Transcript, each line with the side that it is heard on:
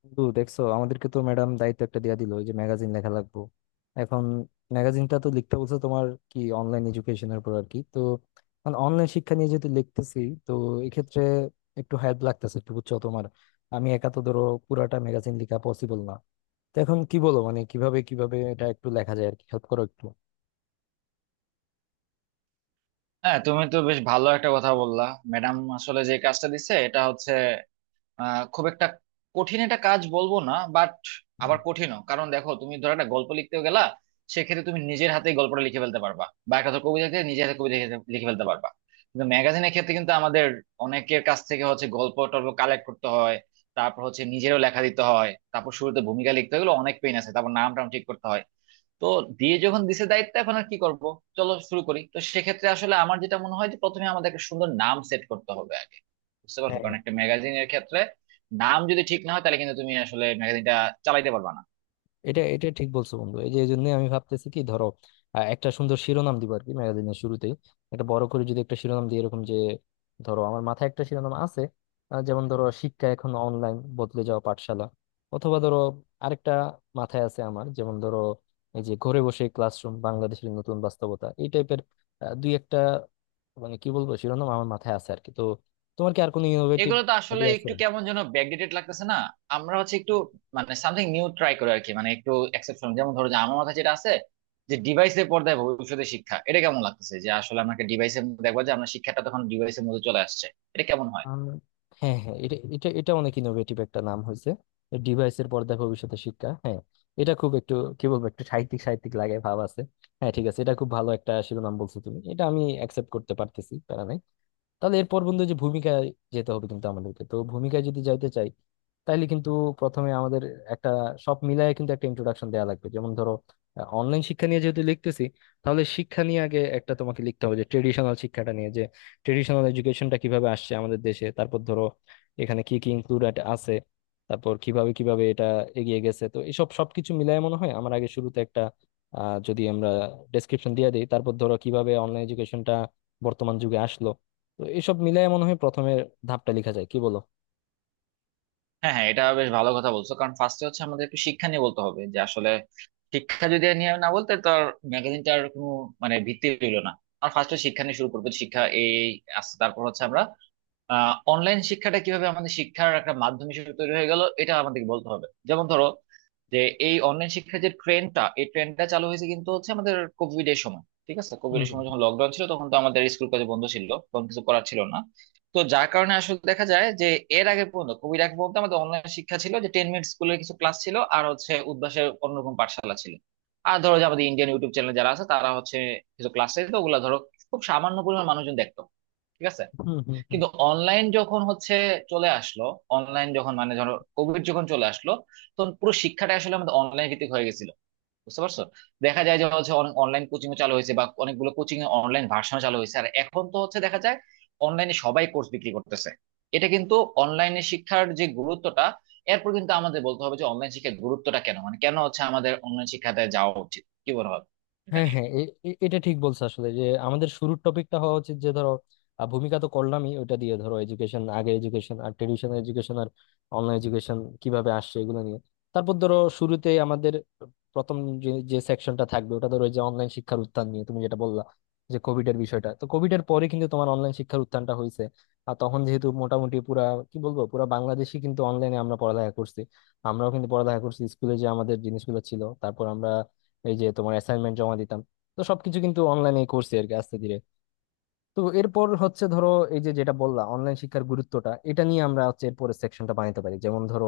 left: বন্ধু দেখছো আমাদেরকে তো ম্যাডাম দায়িত্ব একটা দিয়া দিল, ওই যে ম্যাগাজিন লেখা লাগবো এখন। ম্যাগাজিনটা তো লিখতে বলছে তোমার, কি অনলাইন এডুকেশনের উপর আর কি। তো অনলাইন শিক্ষা নিয়ে যেহেতু লিখতেছি, তো এক্ষেত্রে একটু হেল্প লাগতেছে একটু, বুঝছো তোমার? আমি একা তো ধরো পুরাটা ম্যাগাজিন লেখা পসিবল না। তো এখন কি বলো, মানে কিভাবে কিভাবে এটা একটু লেখা যায় আর কি, হেল্প করো একটু।
right: হ্যাঁ, তুমি তো বেশ ভালো একটা কথা বললা। ম্যাডাম আসলে যে কাজটা দিছে এটা হচ্ছে খুব একটা কঠিন একটা কাজ বলবো না, বাট আবার কঠিনও। কারণ দেখো, তুমি ধরো একটা গল্প লিখতে গেলা, সেক্ষেত্রে তুমি নিজের হাতে গল্পটা লিখে ফেলতে পারবা, বা একটা ধরো কবিতা লিখে নিজের হাতে কবিতা লিখে লিখে ফেলতে পারবা। কিন্তু ম্যাগাজিনের ক্ষেত্রে কিন্তু আমাদের অনেকের কাছ থেকে হচ্ছে গল্প টল্প কালেক্ট করতে হয়, তারপর হচ্ছে নিজেরও লেখা দিতে হয়, তারপর শুরুতে ভূমিকা লিখতে হলে অনেক পেইন আছে, তারপর নাম টাম ঠিক করতে হয়। তো দিয়ে যখন দিছে দায়িত্ব, এখন আর কি করব, চলো শুরু করি। তো সেক্ষেত্রে আসলে আমার যেটা মনে হয়, যে প্রথমে আমাদের একটা সুন্দর নাম সেট করতে হবে আগে, বুঝতে পারছো?
left: হ্যাঁ,
right: কারণ একটা ম্যাগাজিনের ক্ষেত্রে নাম যদি ঠিক না হয়, তাহলে কিন্তু তুমি আসলে ম্যাগাজিনটা চালাইতে পারবা না।
left: এটা এটা ঠিক বলছো বন্ধু। এই যে, এই জন্য আমি ভাবতেছি কি, ধরো একটা সুন্দর শিরোনাম দিব আর কি ম্যাগাজিনের শুরুতেই। একটা বড় করে যদি একটা শিরোনাম দিই, এরকম যে, ধরো আমার মাথায় একটা শিরোনাম আছে যেমন ধরো, শিক্ষা এখন অনলাইন, বদলে যাওয়া পাঠশালা। অথবা ধরো আরেকটা মাথায় আছে আমার, যেমন ধরো এই যে ঘরে বসে ক্লাসরুম, বাংলাদেশের নতুন বাস্তবতা, এই টাইপের দুই একটা মানে কি বলবো শিরোনাম আমার মাথায় আছে আর কি। তো তোমার কি আর কোনো ইনোভেটিভ
right: এগুলো তো আসলে
left: আইডিয়া আছে?
right: একটু কেমন যেন ব্যাকডেটেড লাগতেছে না? আমরা হচ্ছে একটু মানে সামথিং নিউ ট্রাই করি আর কি, মানে একটু এক্সেপশন। যেমন ধরো যে আমার মাথায় যেটা আছে, যে ডিভাইসের পর্দায় ভবিষ্যতে শিক্ষা, এটা কেমন লাগতেছে? যে আসলে আমরা ডিভাইসের দেখবো, যে আমরা শিক্ষাটা তখন ডিভাইসের মধ্যে চলে আসছে, এটা কেমন হয়?
left: আম, হ্যাঁ হ্যাঁ, এটা এটা এটা অনেক ইনোভেটিভ একটা নাম হয়েছে, ডিভাইসের পর্দায় ভবিষ্যতে শিক্ষা। হ্যাঁ, এটা খুব একটু কি বলবো, একটু সাহিত্যিক সাহিত্যিক লাগে, ভাব আছে। হ্যাঁ ঠিক আছে, এটা খুব ভালো একটা শিরোনাম বলছো তুমি, এটা আমি অ্যাকসেপ্ট করতে পারতেছি, প্যারা নাই। তাহলে এরপর বন্ধু যে ভূমিকায় যেতে হবে কিন্তু আমাদেরকে, তো ভূমিকায় যদি যাইতে চাই তাইলে কিন্তু প্রথমে আমাদের একটা সব মিলায় কিন্তু একটা ইন্ট্রোডাকশন দেওয়া লাগবে। যেমন ধরো, অনলাইন শিক্ষা নিয়ে যেহেতু লিখতেছি, তাহলে শিক্ষা নিয়ে আগে একটা তোমাকে লিখতে হবে, যে ট্রেডিশনাল শিক্ষাটা নিয়ে, ট্রেডিশনাল এডুকেশনটা কিভাবে আসছে আমাদের দেশে। তারপর ধরো এখানে কি কি ইনক্লুডেড আছে, তারপর কিভাবে কিভাবে এটা এগিয়ে গেছে। তো এসব সবকিছু মিলায় মনে হয় আমার আগে শুরুতে একটা যদি আমরা ডেসক্রিপশন দিয়ে দিই, তারপর ধরো কিভাবে অনলাইন এডুকেশনটা বর্তমান যুগে আসলো। তো এসব মিলায় মনে হয় প্রথমের ধাপটা লেখা যায়, কি বলো?
right: হ্যাঁ, হ্যাঁ, এটা বেশ ভালো কথা বলছো। কারণ ফার্স্টে হচ্ছে আমাদের একটু শিক্ষা নিয়ে বলতে হবে, যে আসলে শিক্ষা যদি আর নিয়ে না বলতে, তো ম্যাগাজিনটার কোনো মানে ভিত্তি রইলো না। আর ফার্স্টে শিক্ষা নিয়ে শুরু করবো, শিক্ষা এই আসছে, তারপর হচ্ছে আমরা অনলাইন শিক্ষাটা কিভাবে আমাদের শিক্ষার একটা মাধ্যম হিসেবে তৈরি হয়ে গেল, এটা আমাদেরকে বলতে হবে। যেমন ধরো যে এই অনলাইন শিক্ষার যে ট্রেন্ডটা, এই ট্রেন্ডটা চালু হয়েছে কিন্তু হচ্ছে আমাদের কোভিড এর সময়। ঠিক আছে, কোভিড
left: হুম
right: এর
left: হুম
right: সময় যখন লকডাউন ছিল, তখন তো আমাদের স্কুল কলেজ বন্ধ ছিল, তখন কিছু করার ছিল না। তো যার কারণে আসলে দেখা যায় যে এর আগে পর্যন্ত কোভিড আগে পর্যন্ত আমাদের অনলাইন শিক্ষা ছিল যে টেন মিনিট স্কুলের কিছু ক্লাস ছিল, আর হচ্ছে উদ্ভাসের অন্যরকম পাঠশালা ছিল। আর ধরো যে আমাদের ইন্ডিয়ান ইউটিউব চ্যানেল যারা আছে, তারা হচ্ছে কিছু ক্লাস, তো ওগুলা ধরো খুব সামান্য পরিমাণ মানুষজন দেখতো, ঠিক আছে।
left: হুম হুম হুম।
right: কিন্তু অনলাইন যখন হচ্ছে চলে আসলো, অনলাইন যখন মানে ধরো কোভিড যখন চলে আসলো, তখন পুরো শিক্ষাটা আসলে আমাদের অনলাইন ভিত্তিক হয়ে গেছিল, বুঝতে পারছো? দেখা যায় যে হচ্ছে অনেক অনলাইন কোচিং চালু হয়েছে, বা অনেকগুলো কোচিং এ অনলাইন ভার্সন চালু হয়েছে, আর এখন তো হচ্ছে দেখা যায় অনলাইনে সবাই কোর্স বিক্রি করতেছে। এটা কিন্তু অনলাইনে শিক্ষার যে গুরুত্বটা, এরপর কিন্তু আমাদের বলতে হবে, যে অনলাইন শিক্ষার গুরুত্বটা কেন, মানে কেন হচ্ছে আমাদের অনলাইন শিক্ষাতে যাওয়া উচিত, কি বলা হবে এটা
left: হ্যাঁ
right: নিয়ে।
left: হ্যাঁ, এটা ঠিক বলছো আসলে, যে আমাদের শুরুর টপিকটা হওয়া উচিত, যে ধরো ভূমিকা তো করলামই ওইটা দিয়ে, ধরো এডুকেশন আগে, এডুকেশন আর ট্রেডিশনাল এডুকেশন আর অনলাইন এডুকেশন কিভাবে আসছে এগুলো নিয়ে। তারপর ধরো শুরুতেই আমাদের প্রথম যে যে সেকশনটা থাকবে ওটা ধরো ওই যে অনলাইন শিক্ষার উত্থান নিয়ে তুমি যেটা বললা, যে কোভিড এর বিষয়টা। তো কোভিড এর পরে কিন্তু তোমার অনলাইন শিক্ষার উত্থানটা হয়েছে, আর তখন যেহেতু মোটামুটি পুরা কি বলবো পুরা বাংলাদেশই কিন্তু অনলাইনে আমরা পড়ালেখা করছি। আমরাও কিন্তু পড়ালেখা করছি, স্কুলে যে আমাদের জিনিসগুলো ছিল তারপর আমরা এই যে তোমার অ্যাসাইনমেন্ট জমা দিতাম, তো সবকিছু কিন্তু অনলাইনে করছি আর কি আস্তে ধীরে। তো এরপর হচ্ছে ধরো এই যে যেটা বললা, অনলাইন শিক্ষার গুরুত্বটা, এটা নিয়ে আমরা হচ্ছে এরপরের সেকশনটা বানাতে পারি। যেমন ধরো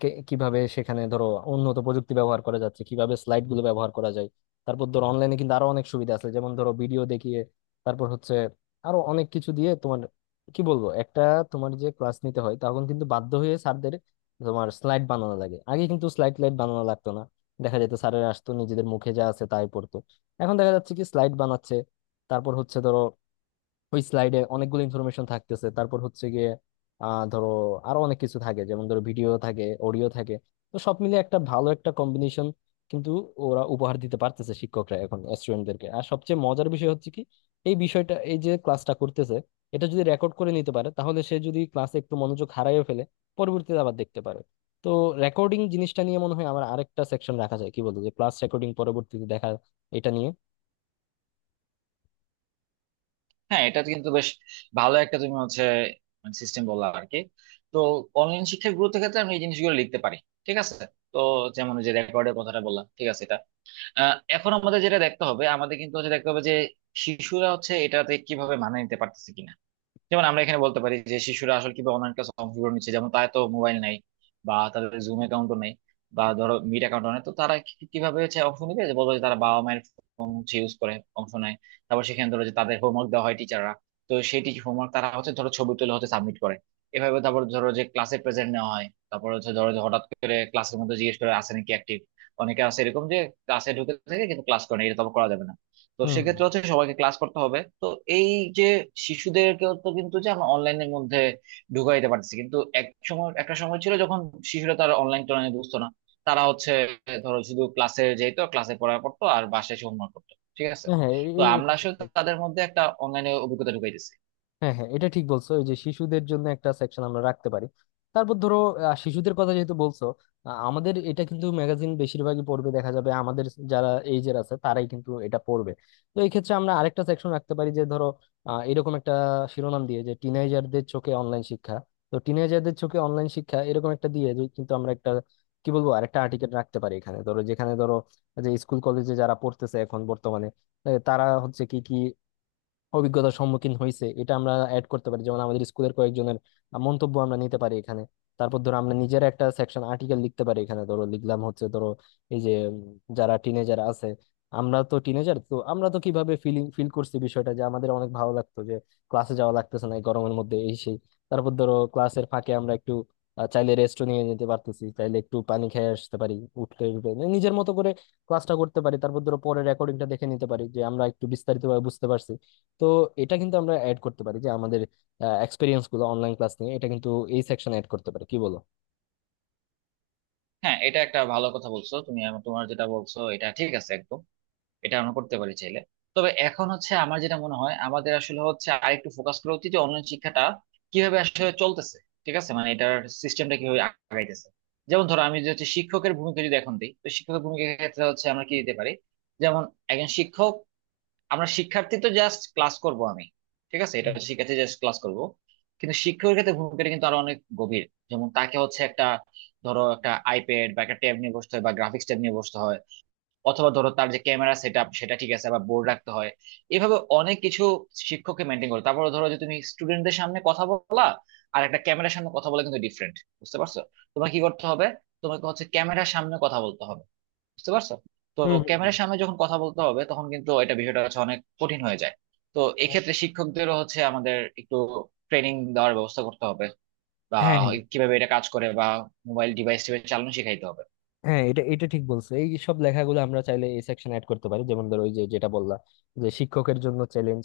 left: কিভাবে সেখানে ধরো উন্নত প্রযুক্তি ব্যবহার করা যাচ্ছে, কিভাবে স্লাইড গুলো ব্যবহার করা যায়। তারপর ধরো অনলাইনে কিন্তু আরো অনেক সুবিধা আছে, যেমন ধরো ভিডিও দেখিয়ে, তারপর হচ্ছে আরো অনেক কিছু দিয়ে তোমার কি বলবো একটা, তোমার যে ক্লাস নিতে হয় তখন কিন্তু বাধ্য হয়ে স্যারদের তোমার স্লাইড বানানো লাগে। আগে কিন্তু স্লাইড স্লাইড বানানো লাগতো না, দেখা যেত স্যারের আসতো নিজেদের মুখে যা আছে তাই পড়তো। এখন দেখা যাচ্ছে কি স্লাইড বানাচ্ছে, তারপর হচ্ছে ধরো ওই স্লাইডে অনেকগুলো ইনফরমেশন থাকতেছে, তারপর হচ্ছে গিয়ে ধরো আরো অনেক কিছু থাকে, যেমন ধরো ভিডিও থাকে, অডিও থাকে। তো সব মিলে একটা ভালো একটা কম্বিনেশন কিন্তু ওরা উপহার দিতে পারতেছে শিক্ষকরা এখন স্টুডেন্টদেরকে। আর সবচেয়ে মজার বিষয় হচ্ছে কি, এই বিষয়টা, এই যে ক্লাসটা করতেছে এটা যদি রেকর্ড করে নিতে পারে, তাহলে সে যদি ক্লাসে একটু মনোযোগ হারাইও ফেলে পরবর্তীতে আবার দেখতে পারে। তো রেকর্ডিং জিনিসটা নিয়ে মনে হয় আমার আরেকটা সেকশন রাখা যায়, কি বলতো, যে ক্লাস রেকর্ডিং পরবর্তীতে দেখা, এটা নিয়ে।
right: হ্যাঁ, এটা তো কিন্তু বেশ ভালো একটা তুমি হচ্ছে সিস্টেম বললা আর কি। তো অনলাইন শিক্ষার গুরুত্বের ক্ষেত্রে আমি এই জিনিসগুলো লিখতে পারি, ঠিক আছে। তো যেমন ওই যে রেকর্ডের কথাটা বললাম, ঠিক আছে, এটা এখন আমাদের যেটা দেখতে হবে, আমাদের কিন্তু হচ্ছে দেখতে হবে যে শিশুরা হচ্ছে এটাতে কিভাবে মানিয়ে নিতে পারতেছে কিনা। যেমন আমরা এখানে বলতে পারি যে শিশুরা আসলে কিভাবে অনলাইন ক্লাস অংশগ্রহণ নিচ্ছে, যেমন তাদের তো মোবাইল নাই, বা তাদের জুম অ্যাকাউন্টও নেই, বা ধরো মিট অ্যাকাউন্ট নেই, তো তারা কিভাবে হচ্ছে অংশ নিবে? যে বলবো যে তারা বাবা মায়ের ফোন হচ্ছে ইউজ করে অংশ নেয়। তারপর সেখানে ধরো যে তাদের হোমওয়ার্ক দেওয়া হয় টিচাররা, তো সেই টিচার হোমওয়ার্ক তারা হচ্ছে ধরো ছবি তুলে হচ্ছে সাবমিট করে এভাবে। তারপর ধরো যে ক্লাসে প্রেজেন্ট নেওয়া হয়, তারপর হচ্ছে ধরো যে হঠাৎ করে ক্লাসের মধ্যে জিজ্ঞেস করে আছে নাকি অ্যাক্টিভ। অনেকে আছে এরকম যে ক্লাসে ঢুকে থাকে কিন্তু ক্লাস করে না, এটা তো আবার করা যাবে না। তো
left: হুম হুম।
right: সেক্ষেত্রে হচ্ছে সবাইকে ক্লাস করতে হবে। তো এই যে শিশুদেরকে তো কিন্তু যে আমরা অনলাইনের মধ্যে ঢুকাই দিতে পারতেছি, কিন্তু এক সময় একটা সময় ছিল যখন শিশুরা তারা অনলাইন টনলাইন বুঝতো না, তারা হচ্ছে ধরো শুধু ক্লাসে যেত, ক্লাসে পড়া পড়তো আর বাসায় এসে হোমওয়ার্ক করতো, ঠিক আছে।
left: হ্যাঁ হ্যাঁ,
right: তো আমরা
left: এটা ঠিক
right: আসলে
left: বলছো।
right: তাদের মধ্যে একটা অনলাইনে অভিজ্ঞতা ঢুকাই দিচ্ছি।
left: হ্যাঁ হ্যাঁ, এটা ঠিক বলছো, এই যে শিশুদের জন্য একটা সেকশন আমরা রাখতে পারি। তারপর ধরো শিশুদের কথা যেহেতু বলছো, আমাদের এটা কিন্তু ম্যাগাজিন বেশিরভাগই পড়বে দেখা যাবে আমাদের যারা এইজের আছে তারাই কিন্তু এটা পড়বে। তো এই ক্ষেত্রে আমরা আরেকটা সেকশন রাখতে পারি, যে ধরো এরকম একটা শিরোনাম দিয়ে, যে টিনেজারদের চোখে অনলাইন শিক্ষা। তো টিনেজারদের চোখে অনলাইন শিক্ষা, এরকম একটা দিয়ে যে কিন্তু আমরা একটা কি বলবো আরেকটা আর্টিকেল রাখতে পারি এখানে। ধরো যেখানে ধরো যে স্কুল কলেজে যারা পড়তেছে এখন বর্তমানে, তারা হচ্ছে কি কি অভিজ্ঞতার সম্মুখীন হয়েছে, এটা আমরা অ্যাড করতে পারি। যেমন আমাদের স্কুলের কয়েকজনের মন্তব্য আমরা নিতে পারি এখানে। তারপর ধরো আমরা নিজের একটা সেকশন আর্টিকেল লিখতে পারি এখানে, ধরো লিখলাম হচ্ছে ধরো এই যে যারা টিনেজার আছে, আমরা তো টিনেজার, তো আমরা তো কিভাবে ফিলিং ফিল করছি বিষয়টা, যে আমাদের অনেক ভালো লাগতো যে ক্লাসে যাওয়া লাগতেছে না এই গরমের মধ্যে এই সেই। তারপর ধরো ক্লাসের ফাঁকে আমরা একটু চাইলে রেস্টও নিয়ে নিতে পারতেছি, চাইলে একটু পানি খেয়ে আসতে পারি, উঠতে উঠতে মানে নিজের মতো করে ক্লাসটা করতে পারি। তারপর ধরো পরে রেকর্ডিংটা দেখে নিতে পারি যে আমরা একটু বিস্তারিতভাবে বুঝতে পারছি। তো এটা কিন্তু আমরা অ্যাড করতে পারি যে আমাদের এক্সপিরিয়েন্স গুলো অনলাইন ক্লাস নিয়ে, এটা কিন্তু এই সেকশন অ্যাড করতে পারি, কি বলো?
right: হ্যাঁ, এটা একটা ভালো কথা বলছো তুমি। তোমার যেটা বলছো এটা ঠিক আছে একদম, এটা আমরা করতে পারি চাইলে। তবে এখন হচ্ছে আমার যেটা মনে হয়, আমাদের আসলে হচ্ছে আরেকটু ফোকাস করা উচিত যে অনলাইন শিক্ষাটা কিভাবে আসলে চলতেছে, ঠিক আছে, মানে এটার সিস্টেমটা কিভাবে আগাইতেছে। যেমন ধরো আমি যদি হচ্ছে শিক্ষকের ভূমিকা যদি এখন দিই, তো শিক্ষকের ভূমিকার ক্ষেত্রে হচ্ছে আমরা কি দিতে পারি, যেমন একজন শিক্ষক। আমরা শিক্ষার্থী তো জাস্ট ক্লাস করব আমি, ঠিক আছে, এটা
left: হুম
right: শিক্ষার্থী জাস্ট ক্লাস করব। কিন্তু শিক্ষকের ক্ষেত্রে ভূমিকাটা কিন্তু আরো অনেক গভীর। যেমন তাকে হচ্ছে একটা ধরো একটা আইপ্যাড বা একটা ট্যাব নিয়ে বসতে হয়, বা গ্রাফিক্স ট্যাব নিয়ে বসতে হয়, অথবা ধরো তার যে ক্যামেরা সেট আপ সেটা ঠিক আছে, আবার বোর্ড রাখতে হয়, এভাবে অনেক কিছু শিক্ষককে মেনটেন করে। তারপরে ধরো যে তুমি স্টুডেন্টদের সামনে কথা বলা আর একটা ক্যামেরার সামনে কথা বলা কিন্তু ডিফারেন্ট, বুঝতে পারছো? তোমার কি করতে হবে, তোমাকে হচ্ছে ক্যামেরার সামনে কথা বলতে হবে, বুঝতে পারছো? তো
left: হুম হুম হুম।
right: ক্যামেরার সামনে যখন কথা বলতে হবে, তখন কিন্তু এটা বিষয়টা হচ্ছে অনেক কঠিন হয়ে যায়। তো
left: হ্যাঁ
right: এক্ষেত্রে শিক্ষকদেরও হচ্ছে আমাদের একটু ট্রেনিং দেওয়ার ব্যবস্থা করতে হবে, বা
left: হ্যাঁ
right: কিভাবে এটা কাজ করে, বা মোবাইল ডিভাইস টিভাইস চালানো শেখাইতে হবে।
left: হ্যাঁ, এটা এটা ঠিক বলছো, এই সব লেখাগুলো আমরা চাইলে এই সেকশন অ্যাড করতে পারি। যেমন ধরো ওই যে যেটা বললা, যে শিক্ষকের জন্য চ্যালেঞ্জ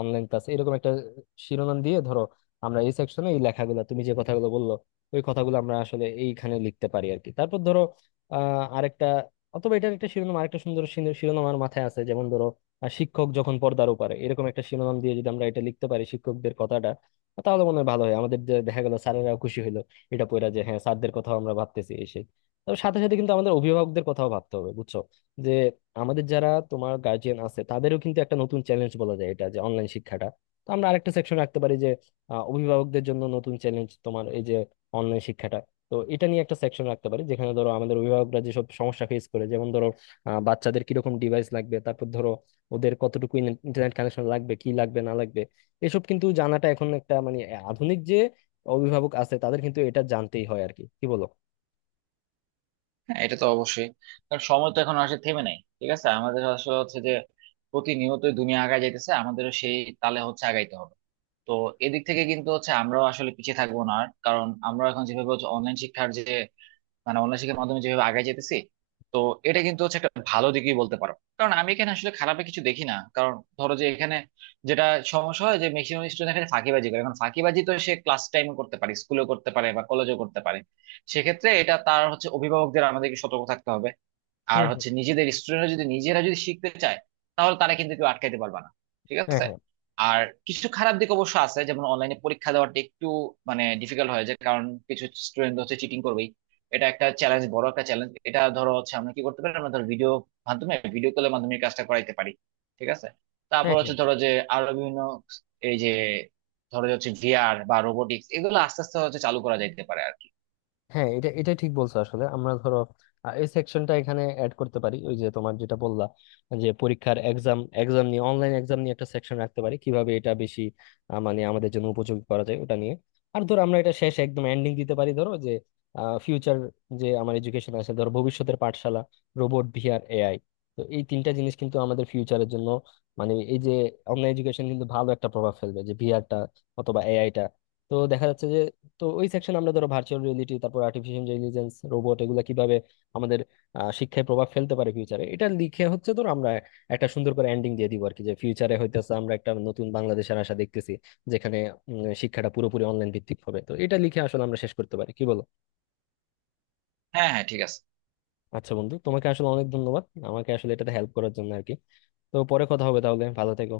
left: অনলাইন ক্লাস, এরকম একটা শিরোনাম দিয়ে ধরো আমরা এই সেকশনে এই লেখাগুলো, তুমি যে কথাগুলো বললো ওই কথাগুলো আমরা আসলে এইখানে লিখতে পারি আর কি। তারপর ধরো আরেকটা, অথবা এটার একটা শিরোনাম আরেকটা সুন্দর শিরোনাম আমার মাথায় আছে, যেমন ধরো শিক্ষক যখন পর্দার ওপারে, এরকম একটা শিরোনাম দিয়ে যদি আমরা এটা লিখতে পারি শিক্ষকদের কথাটা, তাহলে মনে হয় ভালো হয় আমাদের। যে দেখা গেল স্যারেরাও খুশি হলো এটা পড়া, যে হ্যাঁ স্যারদের কথা আমরা ভাবতেছি। তো সাথে সাথে কিন্তু আমাদের অভিভাবকদের কথাও ভাবতে হবে বুঝছো? যে আমাদের যারা তোমার গার্জিয়ান আছে তাদেরও কিন্তু একটা নতুন চ্যালেঞ্জ বলা যায় এটা, যে অনলাইন শিক্ষাটা। তো আমরা আরেকটা সেকশন রাখতে পারি যে অভিভাবকদের জন্য নতুন চ্যালেঞ্জ, তোমার এই যে অনলাইন শিক্ষাটা। তো এটা নিয়ে একটা সেকশন রাখতে পারি, যেখানে ধরো আমাদের অভিভাবকরা যেসব সমস্যা ফেস করে, যেমন ধরো বাচ্চাদের কিরকম ডিভাইস লাগবে, তারপর ধরো ওদের কতটুকু ইন্টারনেট কানেকশন লাগবে কি লাগবে না লাগবে। এসব কিন্তু জানাটা এখন একটা মানে আধুনিক যে অভিভাবক আছে তাদের কিন্তু এটা জানতেই হয় আর কি, কি বলো?
right: হ্যাঁ, এটা তো অবশ্যই। কারণ সময় তো এখন আসলে থেমে নাই, ঠিক আছে, আমাদের আসলে হচ্ছে যে প্রতিনিয়তই দুনিয়া আগায় যাইতেছে, আমাদেরও সেই তালে হচ্ছে আগাইতে হবে। তো এদিক থেকে কিন্তু হচ্ছে আমরাও আসলে পিছিয়ে থাকবো না আর। কারণ আমরা এখন যেভাবে হচ্ছে অনলাইন শিক্ষার যে মানে অনলাইন শিক্ষার মাধ্যমে যেভাবে আগে যেতেছি, তো এটা কিন্তু হচ্ছে একটা ভালো দিকই বলতে পারো। কারণ আমি এখানে আসলে খারাপে কিছু দেখি না। কারণ ধরো যে এখানে যেটা সমস্যা হয় যে ম্যাক্সিমাম স্টুডেন্ট এখানে ফাঁকিবাজি করে, এখন ফাঁকিবাজি তো সে ক্লাস টাইমে করতে পারে, স্কুলেও করতে পারে, বা কলেজেও করতে পারে। সেক্ষেত্রে এটা তার হচ্ছে অভিভাবকদের আমাদেরকে সতর্ক থাকতে হবে। আর
left: হুম হুম
right: হচ্ছে নিজেদের স্টুডেন্টরা যদি নিজেরা যদি শিখতে চায়, তাহলে তারা কিন্তু কেউ আটকাইতে পারবে না, ঠিক
left: হ্যাঁ
right: আছে।
left: হ্যাঁ
right: আর কিছু খারাপ দিক অবশ্য আছে, যেমন অনলাইনে পরীক্ষা দেওয়াটা একটু মানে ডিফিকাল্ট হয়ে যায়, কারণ কিছু স্টুডেন্ট হচ্ছে চিটিং করবেই। এটা একটা চ্যালেঞ্জ, বড় একটা চ্যালেঞ্জ। এটা ধরো হচ্ছে আমরা কি করতে পারি, আমরা ধরো ভিডিও মাধ্যমে, ভিডিও কলের মাধ্যমে এই কাজটা করাইতে পারি, ঠিক আছে। তারপর
left: হ্যাঁ হ্যাঁ
right: হচ্ছে ধরো যে আরো বিভিন্ন, এই যে ধরো যে হচ্ছে ভিআর বা রোবোটিক্স, এগুলো আস্তে আস্তে হচ্ছে চালু করা যাইতে পারে আর কি।
left: হ্যাঁ, এটা এটা ঠিক বলছো আসলে। আমরা ধরো এই সেকশনটা এখানে অ্যাড করতে পারি ওই যে তোমার যেটা বললা, যে পরীক্ষার এক্সাম এক্সাম নিয়ে, অনলাইন এক্সাম নিয়ে একটা সেকশন রাখতে পারি, কিভাবে এটা বেশি মানে আমাদের জন্য উপযোগী করা যায় ওটা নিয়ে। আর ধরো আমরা এটা শেষ একদম এন্ডিং দিতে পারি ধরো যে ফিউচার, যে আমার এডুকেশন আছে ধরো, ভবিষ্যতের পাঠশালা, রোবট, ভিআর, এআই। তো এই তিনটা জিনিস কিন্তু আমাদের ফিউচারের জন্য মানে এই যে অনলাইন এডুকেশন কিন্তু ভালো একটা প্রভাব ফেলবে, যে ভিআরটা অথবা এআইটা। তো দেখা যাচ্ছে যে, তো ওই সেকশন আমরা ধরো ভার্চুয়াল রিয়েলিটি, তারপর আর্টিফিশিয়াল ইন্টেলিজেন্স, রোবট, এগুলো কিভাবে আমাদের শিক্ষায় প্রভাব ফেলতে পারে ফিউচারে, এটা লিখে হচ্ছে ধরো আমরা একটা সুন্দর করে এন্ডিং দিয়ে দিব আর কি। যে ফিউচারে হইতেছে আমরা একটা নতুন বাংলাদেশের আশা দেখতেছি, যেখানে শিক্ষাটা পুরোপুরি অনলাইন ভিত্তিক হবে। তো এটা লিখে আসলে আমরা শেষ করতে পারি, কি বলো?
right: হ্যাঁ, হ্যাঁ, ঠিক আছে।
left: আচ্ছা বন্ধু, তোমাকে আসলে অনেক ধন্যবাদ আমাকে আসলে এটাতে হেল্প করার জন্য আর কি। তো পরে কথা হবে তাহলে, ভালো থেকো।